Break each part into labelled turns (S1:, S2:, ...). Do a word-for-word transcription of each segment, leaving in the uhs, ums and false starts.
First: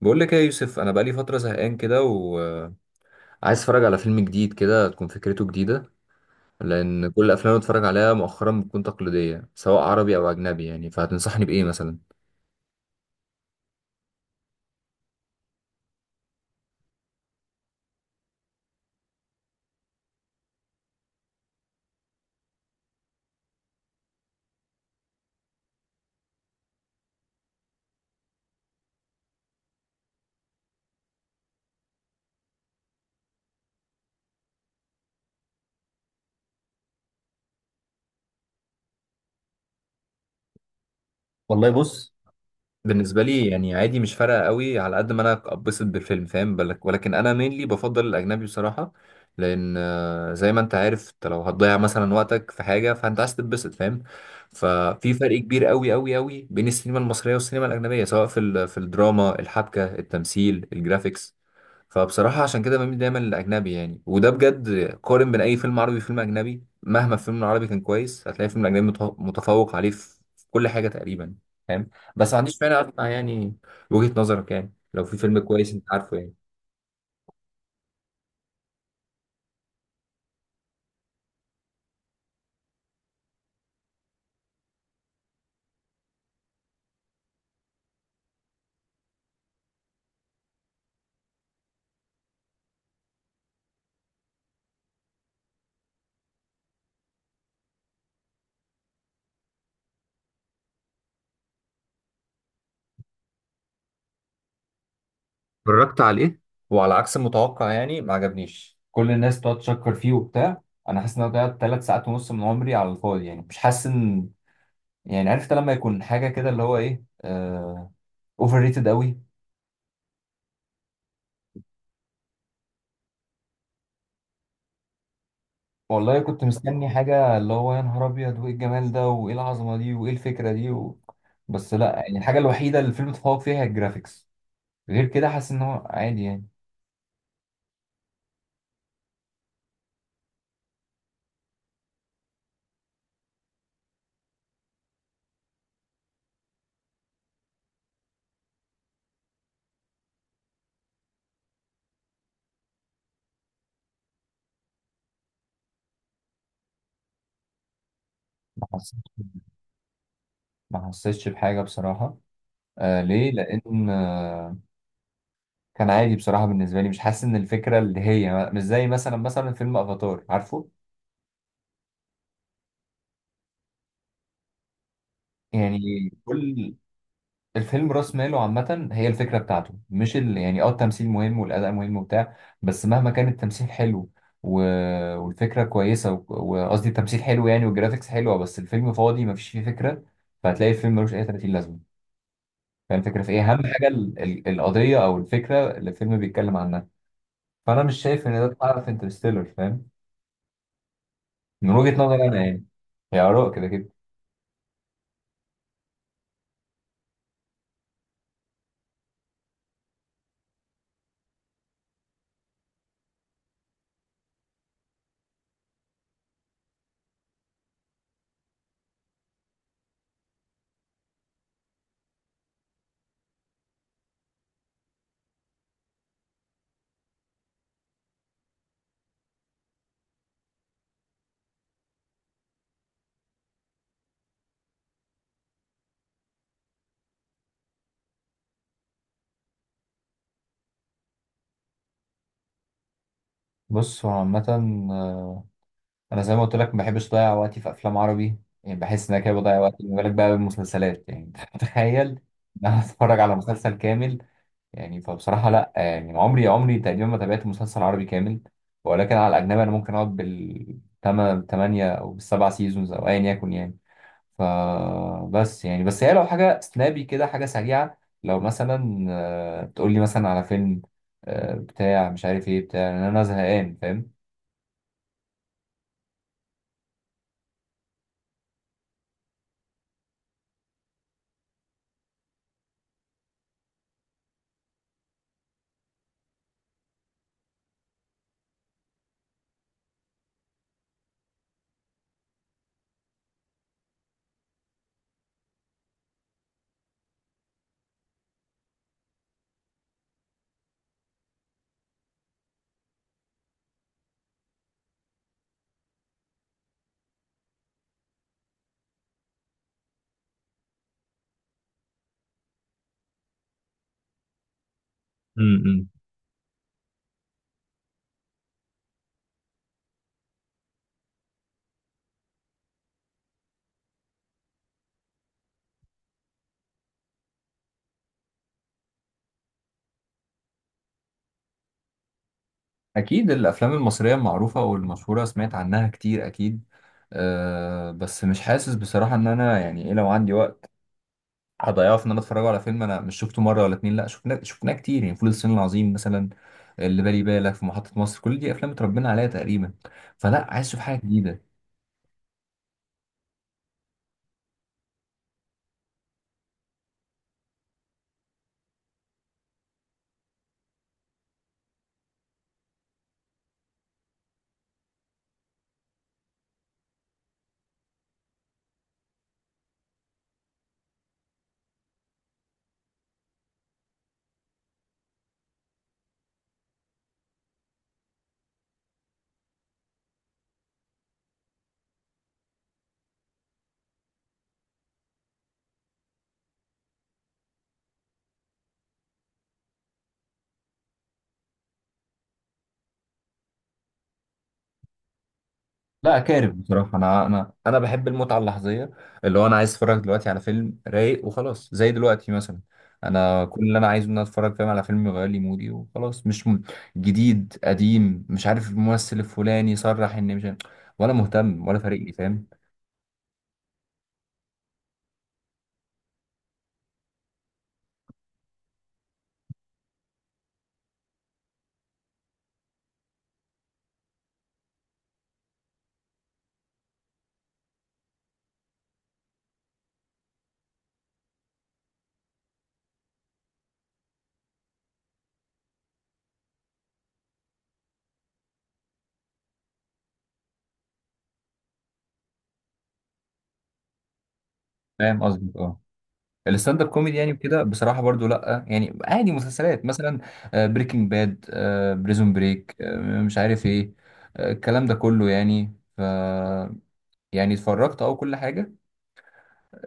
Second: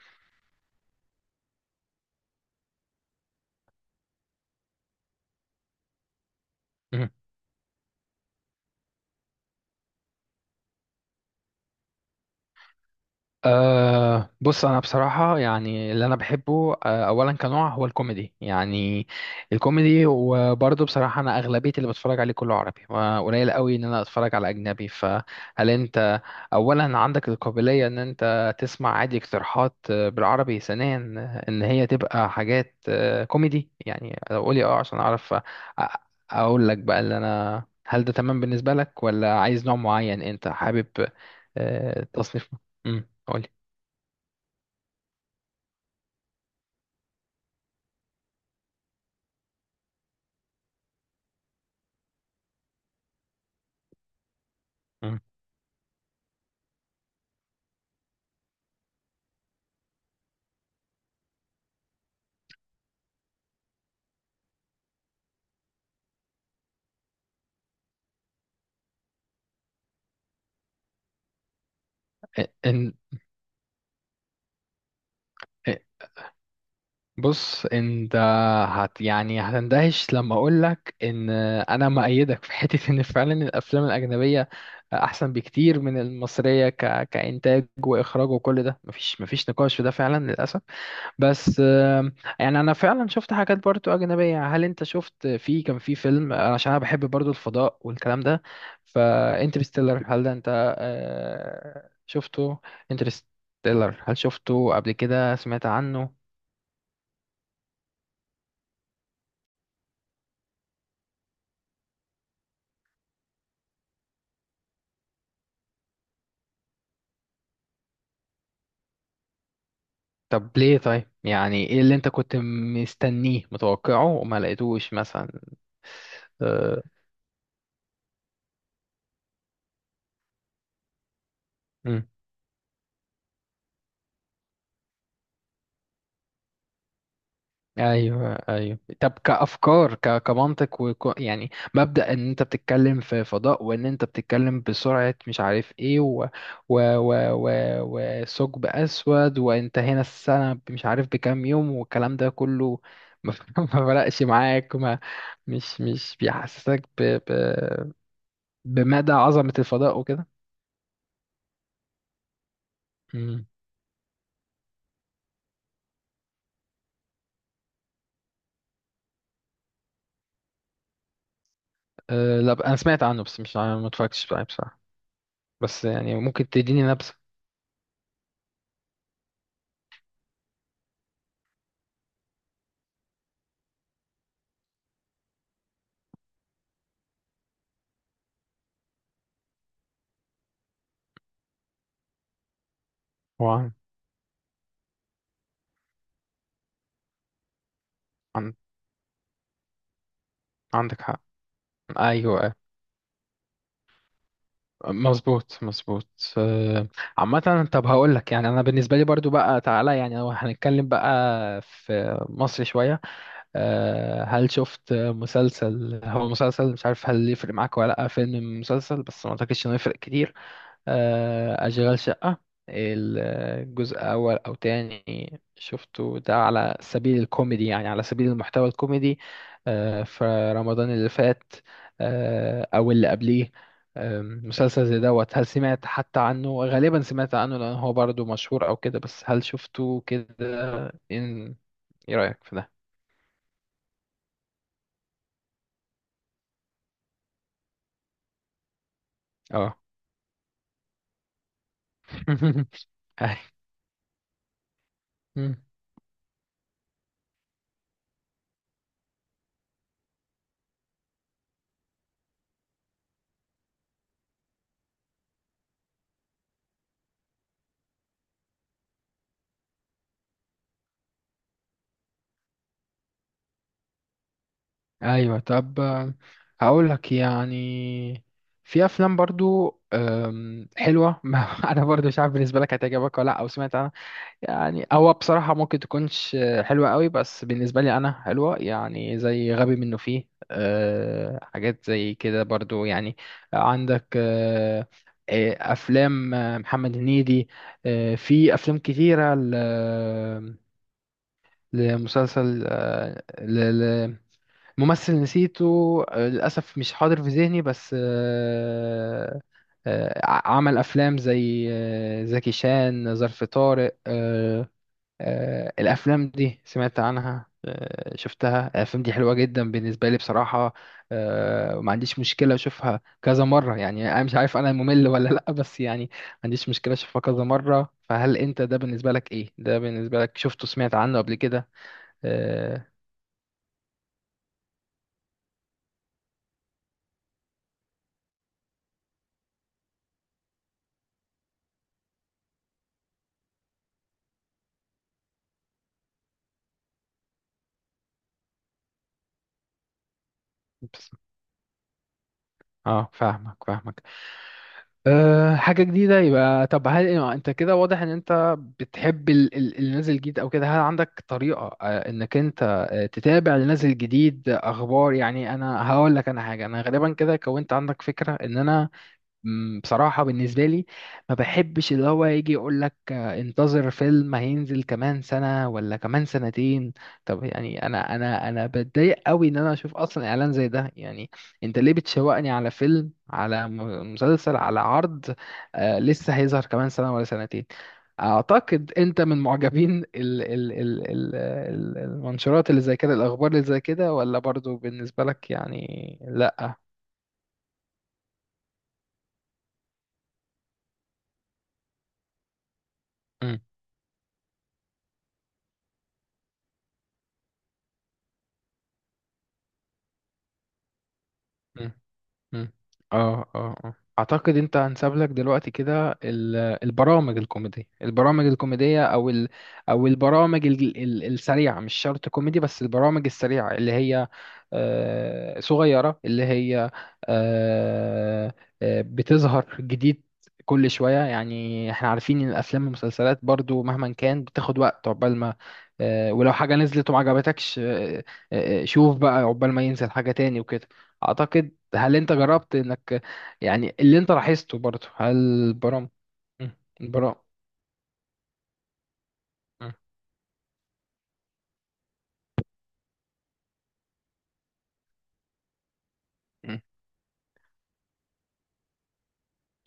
S1: بقول لك ايه يا يوسف؟ انا بقالي فتره زهقان كده وعايز اتفرج على فيلم جديد كده تكون فكرته جديده،
S2: مم.
S1: لان كل الافلام اللي بتفرج عليها مؤخرا بتكون تقليديه سواء عربي او اجنبي. يعني فهتنصحني بايه مثلا؟
S2: أه بص انا بصراحه يعني اللي انا بحبه، أه اولا كنوع، هو الكوميدي يعني. الكوميدي، وبرضه بصراحه انا اغلبيه اللي بتفرج عليه كله عربي، وقليل قوي ان انا اتفرج على اجنبي. فهل انت اولا عندك القابليه ان انت تسمع عادي اقتراحات آه، بالعربي؟ ثانيا ان هي تبقى حاجات آه، كوميدي. يعني لو قولي اه عشان اعرف أ- اقول لك بقى اللي انا، هل ده تمام بالنسبه لك، ولا عايز نوع معين انت حابب
S1: والله
S2: آه،
S1: بص،
S2: تصنيف؟ امم
S1: بالنسبه لي
S2: قولي.
S1: يعني عادي، مش فارقه قوي على قد ما انا اتبسط بالفيلم، فاهم بالك؟ ولكن انا مينلي بفضل الاجنبي بصراحه. لان آه، زي ما انت عارف، انت لو هتضيع مثلا وقتك في حاجه فانت عايز تتبسط، فاهم؟ ففي
S2: مم.
S1: فرق كبير قوي قوي قوي بين السينما المصريه والسينما الاجنبيه، سواء في ال- في الدراما، الحبكه، التمثيل، الجرافيكس. فبصراحة عشان كده بميل دايما للأجنبي يعني، وده بجد. قارن بين أي فيلم عربي وفيلم أجنبي، مهما الفيلم العربي كان كويس هتلاقي الفيلم الأجنبي متف- متفوق عليه في في كل حاجة تقريبا. فاهم؟ بس ما عنديش مانع
S2: ان
S1: أسمع يعني وجهة نظرك، يعني لو في فيلم كويس
S2: إن-
S1: أنت عارفه يعني.
S2: بص انت هت يعني هتندهش لما اقول لك ان انا مؤيدك في حته ان فعلا الافلام الاجنبيه احسن بكتير من المصريه، ك... كانتاج واخراج وكل ده. مفيش مفيش نقاش في ده فعلا للاسف. بس آم، يعني انا فعلا شفت حاجات برضو اجنبيه. هل انت شفت، في كان في فيلم، عشان انا بحب برضو الفضاء والكلام ده، فانترستيلر، هل ده انت آه، شفته؟ انترستيلر، هل شفته قبل كده؟ سمعت
S1: اتفرجت على
S2: عنه؟
S1: ايه؟ وعلى عكس المتوقع يعني، ما عجبنيش. كل الناس بتقعد تشكر فيه وبتاع. أنا حاسس إن أنا ضيعت ثلاث ساعات ونص من عمري على الفاضي، يعني مش حاسس إن، يعني عرفت لما يكون حاجة كده اللي هو إيه، آه... اوفر ريتد قوي.
S2: طب ليه طيب؟ يعني ايه اللي انت كنت مستنيه متوقعه وما لقيتوش
S1: والله كنت
S2: مثلا؟
S1: مستني حاجة اللي هو يا نهار أبيض، وإيه الجمال ده وإيه العظمة دي وإيه الفكرة دي و... بس لأ يعني، الحاجة الوحيدة اللي الفيلم اتفوق فيها هي الجرافيكس. غير كده حاسس إن هو عادي يعني.
S2: ايوه ايوه. طب كافكار، ك... كمنطق، وك... يعني مبدا ان انت بتتكلم في فضاء، وان انت بتتكلم بسرعه مش عارف ايه، و... و... و... و... وثقب اسود، وانت هنا السنه مش عارف بكام يوم، والكلام ده كله، ما ما فرقش معاك؟ ما مش مش بيحسسك ب... ب...
S1: ما
S2: بمدى
S1: حسيتش
S2: عظمه الفضاء وكده؟
S1: ما حسيتش بحاجة بصراحة. آه ليه؟
S2: امم
S1: لأن آه كان عادي بصراحة بالنسبة لي، مش حاسس إن الفكرة اللي هي مش زي مثلا مثلا فيلم أفاتار، عارفه؟
S2: أه لا، ب- انا سمعت عنه بس مش عارف- ما اتفرجتش عليه بصراحه. بس
S1: يعني
S2: يعني ممكن
S1: كل
S2: تديني نبذه؟
S1: الفيلم راس ماله عامة هي الفكرة بتاعته، مش ال... يعني اه التمثيل مهم والأداء مهم وبتاع، بس مهما كان التمثيل حلو و... والفكرة كويسة و- وقصدي التمثيل حلو يعني والجرافيكس حلوة، بس الفيلم فاضي مفيش فيه فكرة. فهتلاقي الفيلم ملوش أي ثلاثين لازمة. فاهم الفكرة في
S2: هو
S1: إيه؟ أهم
S2: عن...
S1: حاجة ال... ال... القضية أو الفكرة اللي الفيلم بيتكلم عنها. فأنا مش شايف إن ده
S2: عن-
S1: اتحقق في انترستيلر، فاهم؟
S2: عندك حق.
S1: من وجهة نظري أنا
S2: ايوه.
S1: يعني، هي آراء كده كده.
S2: مظبوط مظبوط آه، عامة طب هقول لك. يعني انا بالنسبة لي برضو بقى، تعالى يعني لو هنتكلم بقى في مصر شوية، آه، هل شفت مسلسل؟ هو مسلسل، مش عارف هل يفرق معاك ولا لا، فيلم مسلسل، بس ما اعتقدش انه يفرق كتير. آه، أشغال شقة، الجزء أول أو تاني، شفته ده؟ على سبيل الكوميدي، يعني على سبيل المحتوى الكوميدي. آه، في رمضان اللي فات، آه، أو اللي قبليه. آم، مسلسل زي دوت، هل سمعت حتى عنه؟ غالبا سمعت عنه لأن هو برضه مشهور أو كده، بس هل شفته كده؟ إن إيه رأيك في ده؟
S1: بص هو عامة، انا زي ما قلت لك ما بحبش اضيع وقتي في افلام عربي. يعني بحس ان انا كده بضيع وقتي،
S2: اه.
S1: ما بالك بقى بالمسلسلات يعني. تخيل ان انا اتفرج على مسلسل كامل! يعني فبصراحه
S2: أي.
S1: لا يعني، عمري عمري تقريبا ما تابعت مسلسل عربي كامل. ولكن على الاجنبي انا ممكن اقعد بالثمانية او بالسبع سيزونز، او ايا يكن يعني. فبس يعني، بس هي لو حاجه سنابي كده، حاجه سريعه. لو مثلا آه، تقول لي مثلا على فيلم آه، بتاع مش عارف ايه، بتاع ان انا زهقان،
S2: ايوه. طب آه، هقول لك يعني في افلام برضو آم، حلوه. ما انا برضو مش عارف بالنسبه لك هتعجبك ولا لا، او سمعت عنها. يعني هو بصراحه ممكن تكونش آه، حلوه قوي، بس بالنسبه لي انا حلوه. يعني زي غبي منه، فيه آه، حاجات زي كده برضو يعني. عندك آه، آه، افلام آه، محمد هنيدي. آه، في افلام كتيره ل- آه، لمسلسل، آه، ل- ممثل نسيته آه، للأسف، مش حاضر في ذهني. بس آه، آه، عمل أفلام زي آه، زكي شان، ظرف طارق آه، آه،
S1: فاهم؟
S2: الأفلام دي سمعت عنها؟ آه، شفتها؟ الأفلام دي حلوة جدا بالنسبة لي بصراحة. آه، وما عنديش مشكلة أشوفها كذا مرة. يعني أنا مش عارف أنا ممل ولا لأ، بس يعني ما عنديش مشكلة أشوفها كذا مرة. فهل أنت، ده بالنسبة لك إيه؟ ده بالنسبة لك شفته، سمعت عنه قبل كده؟ آه،
S1: أكيد الأفلام المصرية المعروفة والمشهورة سمعت عنها كتير أكيد. أه بس مش حاسس بصراحة إن أنا، يعني إيه، لو عندي وقت هضيعه في إن أنا أتفرج على فيلم أنا مش شفته مرة ولا اتنين؟ لأ، شفناه شفناه كتير يعني، فول الصين العظيم مثلا، اللي بالي بالك في محطة مصر، كل دي أفلام اتربينا عليها تقريبا. فلأ، عايز أشوف حاجة
S2: بس-
S1: جديدة.
S2: اه فاهمك فاهمك أه حاجة جديدة، يبقى طب. هل انت كده واضح ان انت بتحب ال- ال- اللي نازل جديد او كده؟ هل عندك طريقة أه انك انت أه تتابع اللي نازل جديد، آه، اخبار يعني؟ انا هقول لك انا حاجة، انا غالبا كده كونت عندك فكرة ان انا مم، بصراحة بالنسبة لي ما بحبش اللي هو يجي يقول لك آه، انتظر فيلم هينزل كمان سنة ولا كمان سنتين. طب يعني انا انا انا بتضايق قوي ان انا اشوف اصلا اعلان زي ده يعني. انت ليه بتشوقني على فيلم، على م- مسلسل، على عرض آه لسه هيظهر كمان سنة ولا سنتين؟ اعتقد انت من معجبين ال ال ال ال ال- المنشورات اللي زي كده، الاخبار اللي زي كده، ولا برضو بالنسبة لك
S1: لا
S2: يعني
S1: كارف
S2: لا؟
S1: بصراحة، أنا أنا أنا بحب المتعة اللحظية، اللي هو أنا عايز أتفرج دلوقتي على فيلم رايق وخلاص، زي دلوقتي مثلا. أنا
S2: مم،
S1: كل اللي أنا عايزه إن أنا أتفرج، فاهم، على فيلم يغير لي مودي وخلاص، مش م... جديد قديم مش عارف الممثل الفلاني صرح إن مش عارف- ولا مهتم ولا
S2: مم.
S1: فارق لي، فاهم؟
S2: مم. اه اه اه اعتقد انت هنساب لك دلوقتي كده ال- البرامج الكوميدية. البرامج الكوميدية او ال او البرامج ال- ال- السريعة، مش شرط كوميدي، بس البرامج السريعة اللي هي آه، صغيرة، اللي هي آه، آه، بتظهر جديد كل شوية. يعني احنا عارفين ان الافلام والمسلسلات برضو مهما كان بتاخد وقت عقبال ما آه، ولو حاجة نزلت وما عجبتكش، آه، آه، آه، شوف بقى عقبال ما ينزل حاجة تاني وكده. اعتقد، هل انت جربت انك يعني اللي انت لاحظته برضه،
S1: فاهم
S2: هل
S1: قصدي؟ أه
S2: البرام مم.
S1: الستاند اب كوميدي يعني
S2: البرام
S1: وكده، بصراحة برضو لأ يعني عادي. مسلسلات
S2: مم.
S1: مثلا، آه، بريكنج باد، آه، بريزون بريك، آه، مش عارف إيه، آه، الكلام ده كله يعني ف.
S2: مم.
S1: يعني اتفرجت أه كل حاجة.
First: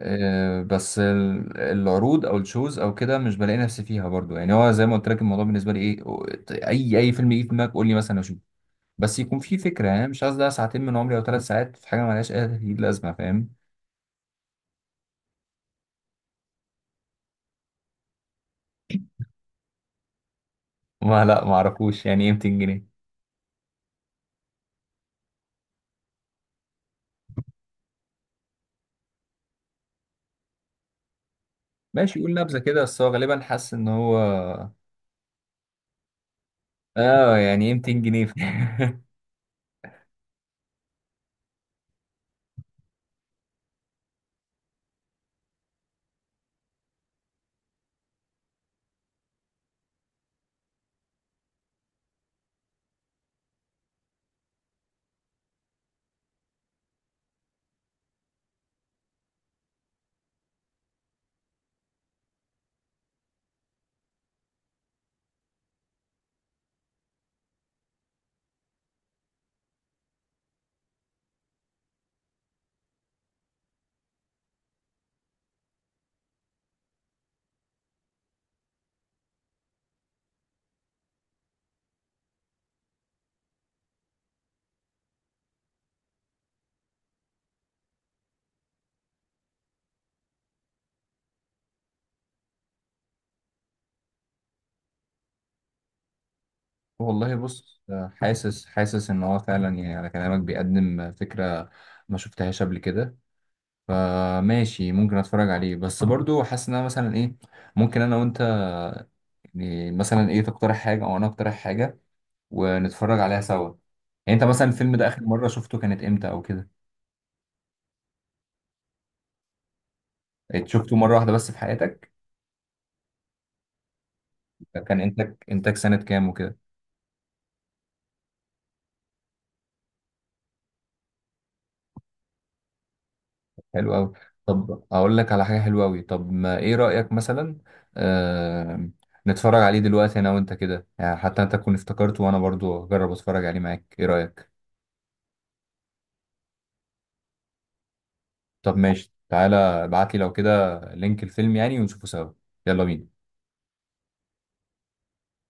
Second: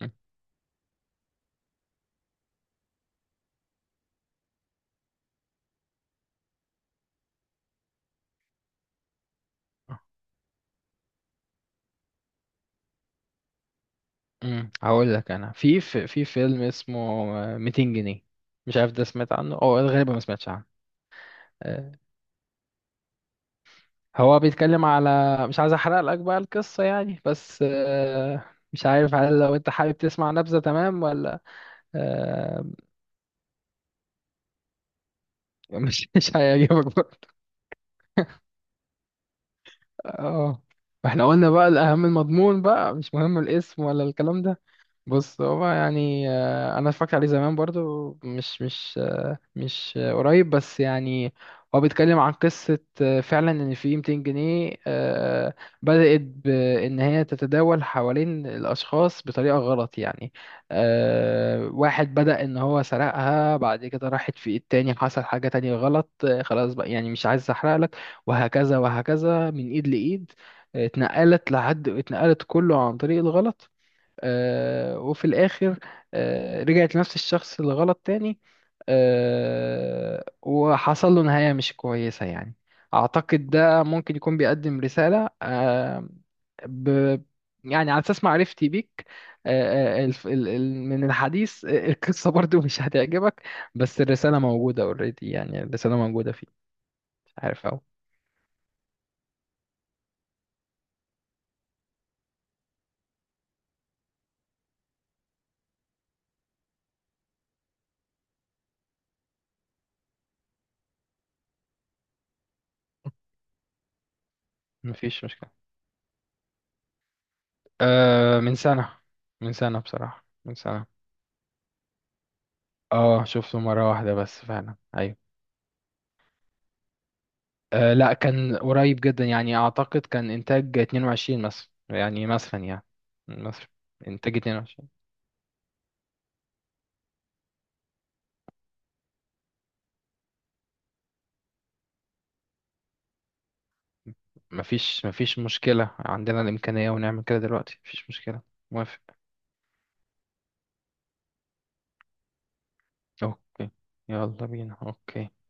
S2: مم.
S1: بس ال- العروض او الشوز او كده مش بلاقي نفسي فيها برضو يعني. هو زي ما قلت لك، الموضوع بالنسبه لي ايه و- اي اي فيلم يجي في دماغك قول لي، مثلا اشوف. بس يكون في فكره يعني، مش عايز ده ساعتين من عمري او ثلاث ساعات في حاجه مالهاش اي تأكيد لازمه، فاهم؟
S2: مم. هقول لك انا، في في في فيلم اسمه ميتين جنيه، مش عارف ده سمعت عنه او غالبا ما سمعتش عنه؟
S1: ما لا، ما
S2: آه،
S1: اعرفوش يعني ايه ميتين جنيه.
S2: هو بيتكلم على، مش عايز احرق لك بقى القصة يعني، بس آه، مش عارف هل لو انت حابب تسمع نبذة؟ تمام ولا؟
S1: ماشي يقول نبذه
S2: آه،
S1: كده، بس هو غالبا حاسس ان هو.
S2: مش مش هيعجبك برضه.
S1: اه، يعني ايه ميتين جنيه؟
S2: اه. احنا قلنا بقى الاهم المضمون، بقى مش مهم الاسم ولا الكلام ده. بص هو يعني آه، انا اتفرجت عليه زمان برضو، مش مش آه، مش آه، قريب، بس يعني هو بيتكلم عن قصة آه، فعلا ان في مئتين جنيه آه، بدأت بان هي تتداول حوالين الاشخاص بطريقة غلط يعني. آه، واحد بدأ ان هو سرقها، بعد كده راحت في ايد تاني، حصل حاجة تانية غلط آه، خلاص بقى يعني، مش عايز احرق لك. وهكذا وهكذا، من ايد لايد آه، اتنقلت، لحد اتنقلت كله عن طريق الغلط، آه، وفي الآخر آه، رجعت لنفس الشخص اللي غلط تاني، آه، وحصل له نهاية مش كويسة يعني. أعتقد ده ممكن يكون بيقدم رسالة آه، ب يعني على أساس معرفتي بيك آه، آه، الف- ال- ال- من الحديث آه، القصة برضو مش هتعجبك، بس الرسالة موجودة اوريدي. يعني الرسالة موجودة فيه.
S1: والله
S2: عارف أهو.
S1: بص، آه، حاسس حاسس ان هو فعلا يعني على كلامك بيقدم فكره ما شفتهاش قبل كده. فماشي ممكن اتفرج عليه، بس برضو حاسس ان انا مثلا ايه، ممكن انا وانت، يعني مثلا ايه، تقترح حاجه او انا اقترح حاجه ونتفرج عليها سوا. يعني انت مثلا الفيلم ده اخر
S2: مفيش
S1: مره
S2: مشكلة.
S1: شفته كانت امتى او كده؟
S2: آه، من سنة. من سنة بصراحة، من
S1: إيه، شفته
S2: سنة.
S1: مره واحده بس في حياتك؟
S2: اه شفته مرة واحدة بس فعلا،
S1: كان
S2: أيوة.
S1: انتاج انتاج سنه كام وكده؟
S2: آه لا كان قريب جدا، يعني اعتقد كان انتاج اتنين وعشرين مثلا يعني، مثلا يعني مثلا
S1: حلو قوي.
S2: انتاج
S1: طب
S2: اتنين وعشرين.
S1: اقول لك على حاجه حلوه قوي. طب ما ايه رايك مثلا آه... نتفرج عليه دلوقتي انا وانت كده يعني، حتى انت تكون افتكرته وانا برضو اجرب اتفرج عليه معاك. ايه رايك؟
S2: مفيش مفيش مشكلة، عندنا الإمكانية ونعمل كده دلوقتي، مفيش مشكلة.
S1: طب
S2: موافق.
S1: ماشي، تعالى ابعت لي لو كده لينك الفيلم يعني، ونشوفه سوا. يلا بينا.
S2: اوكي. يلا بينا. اوكي.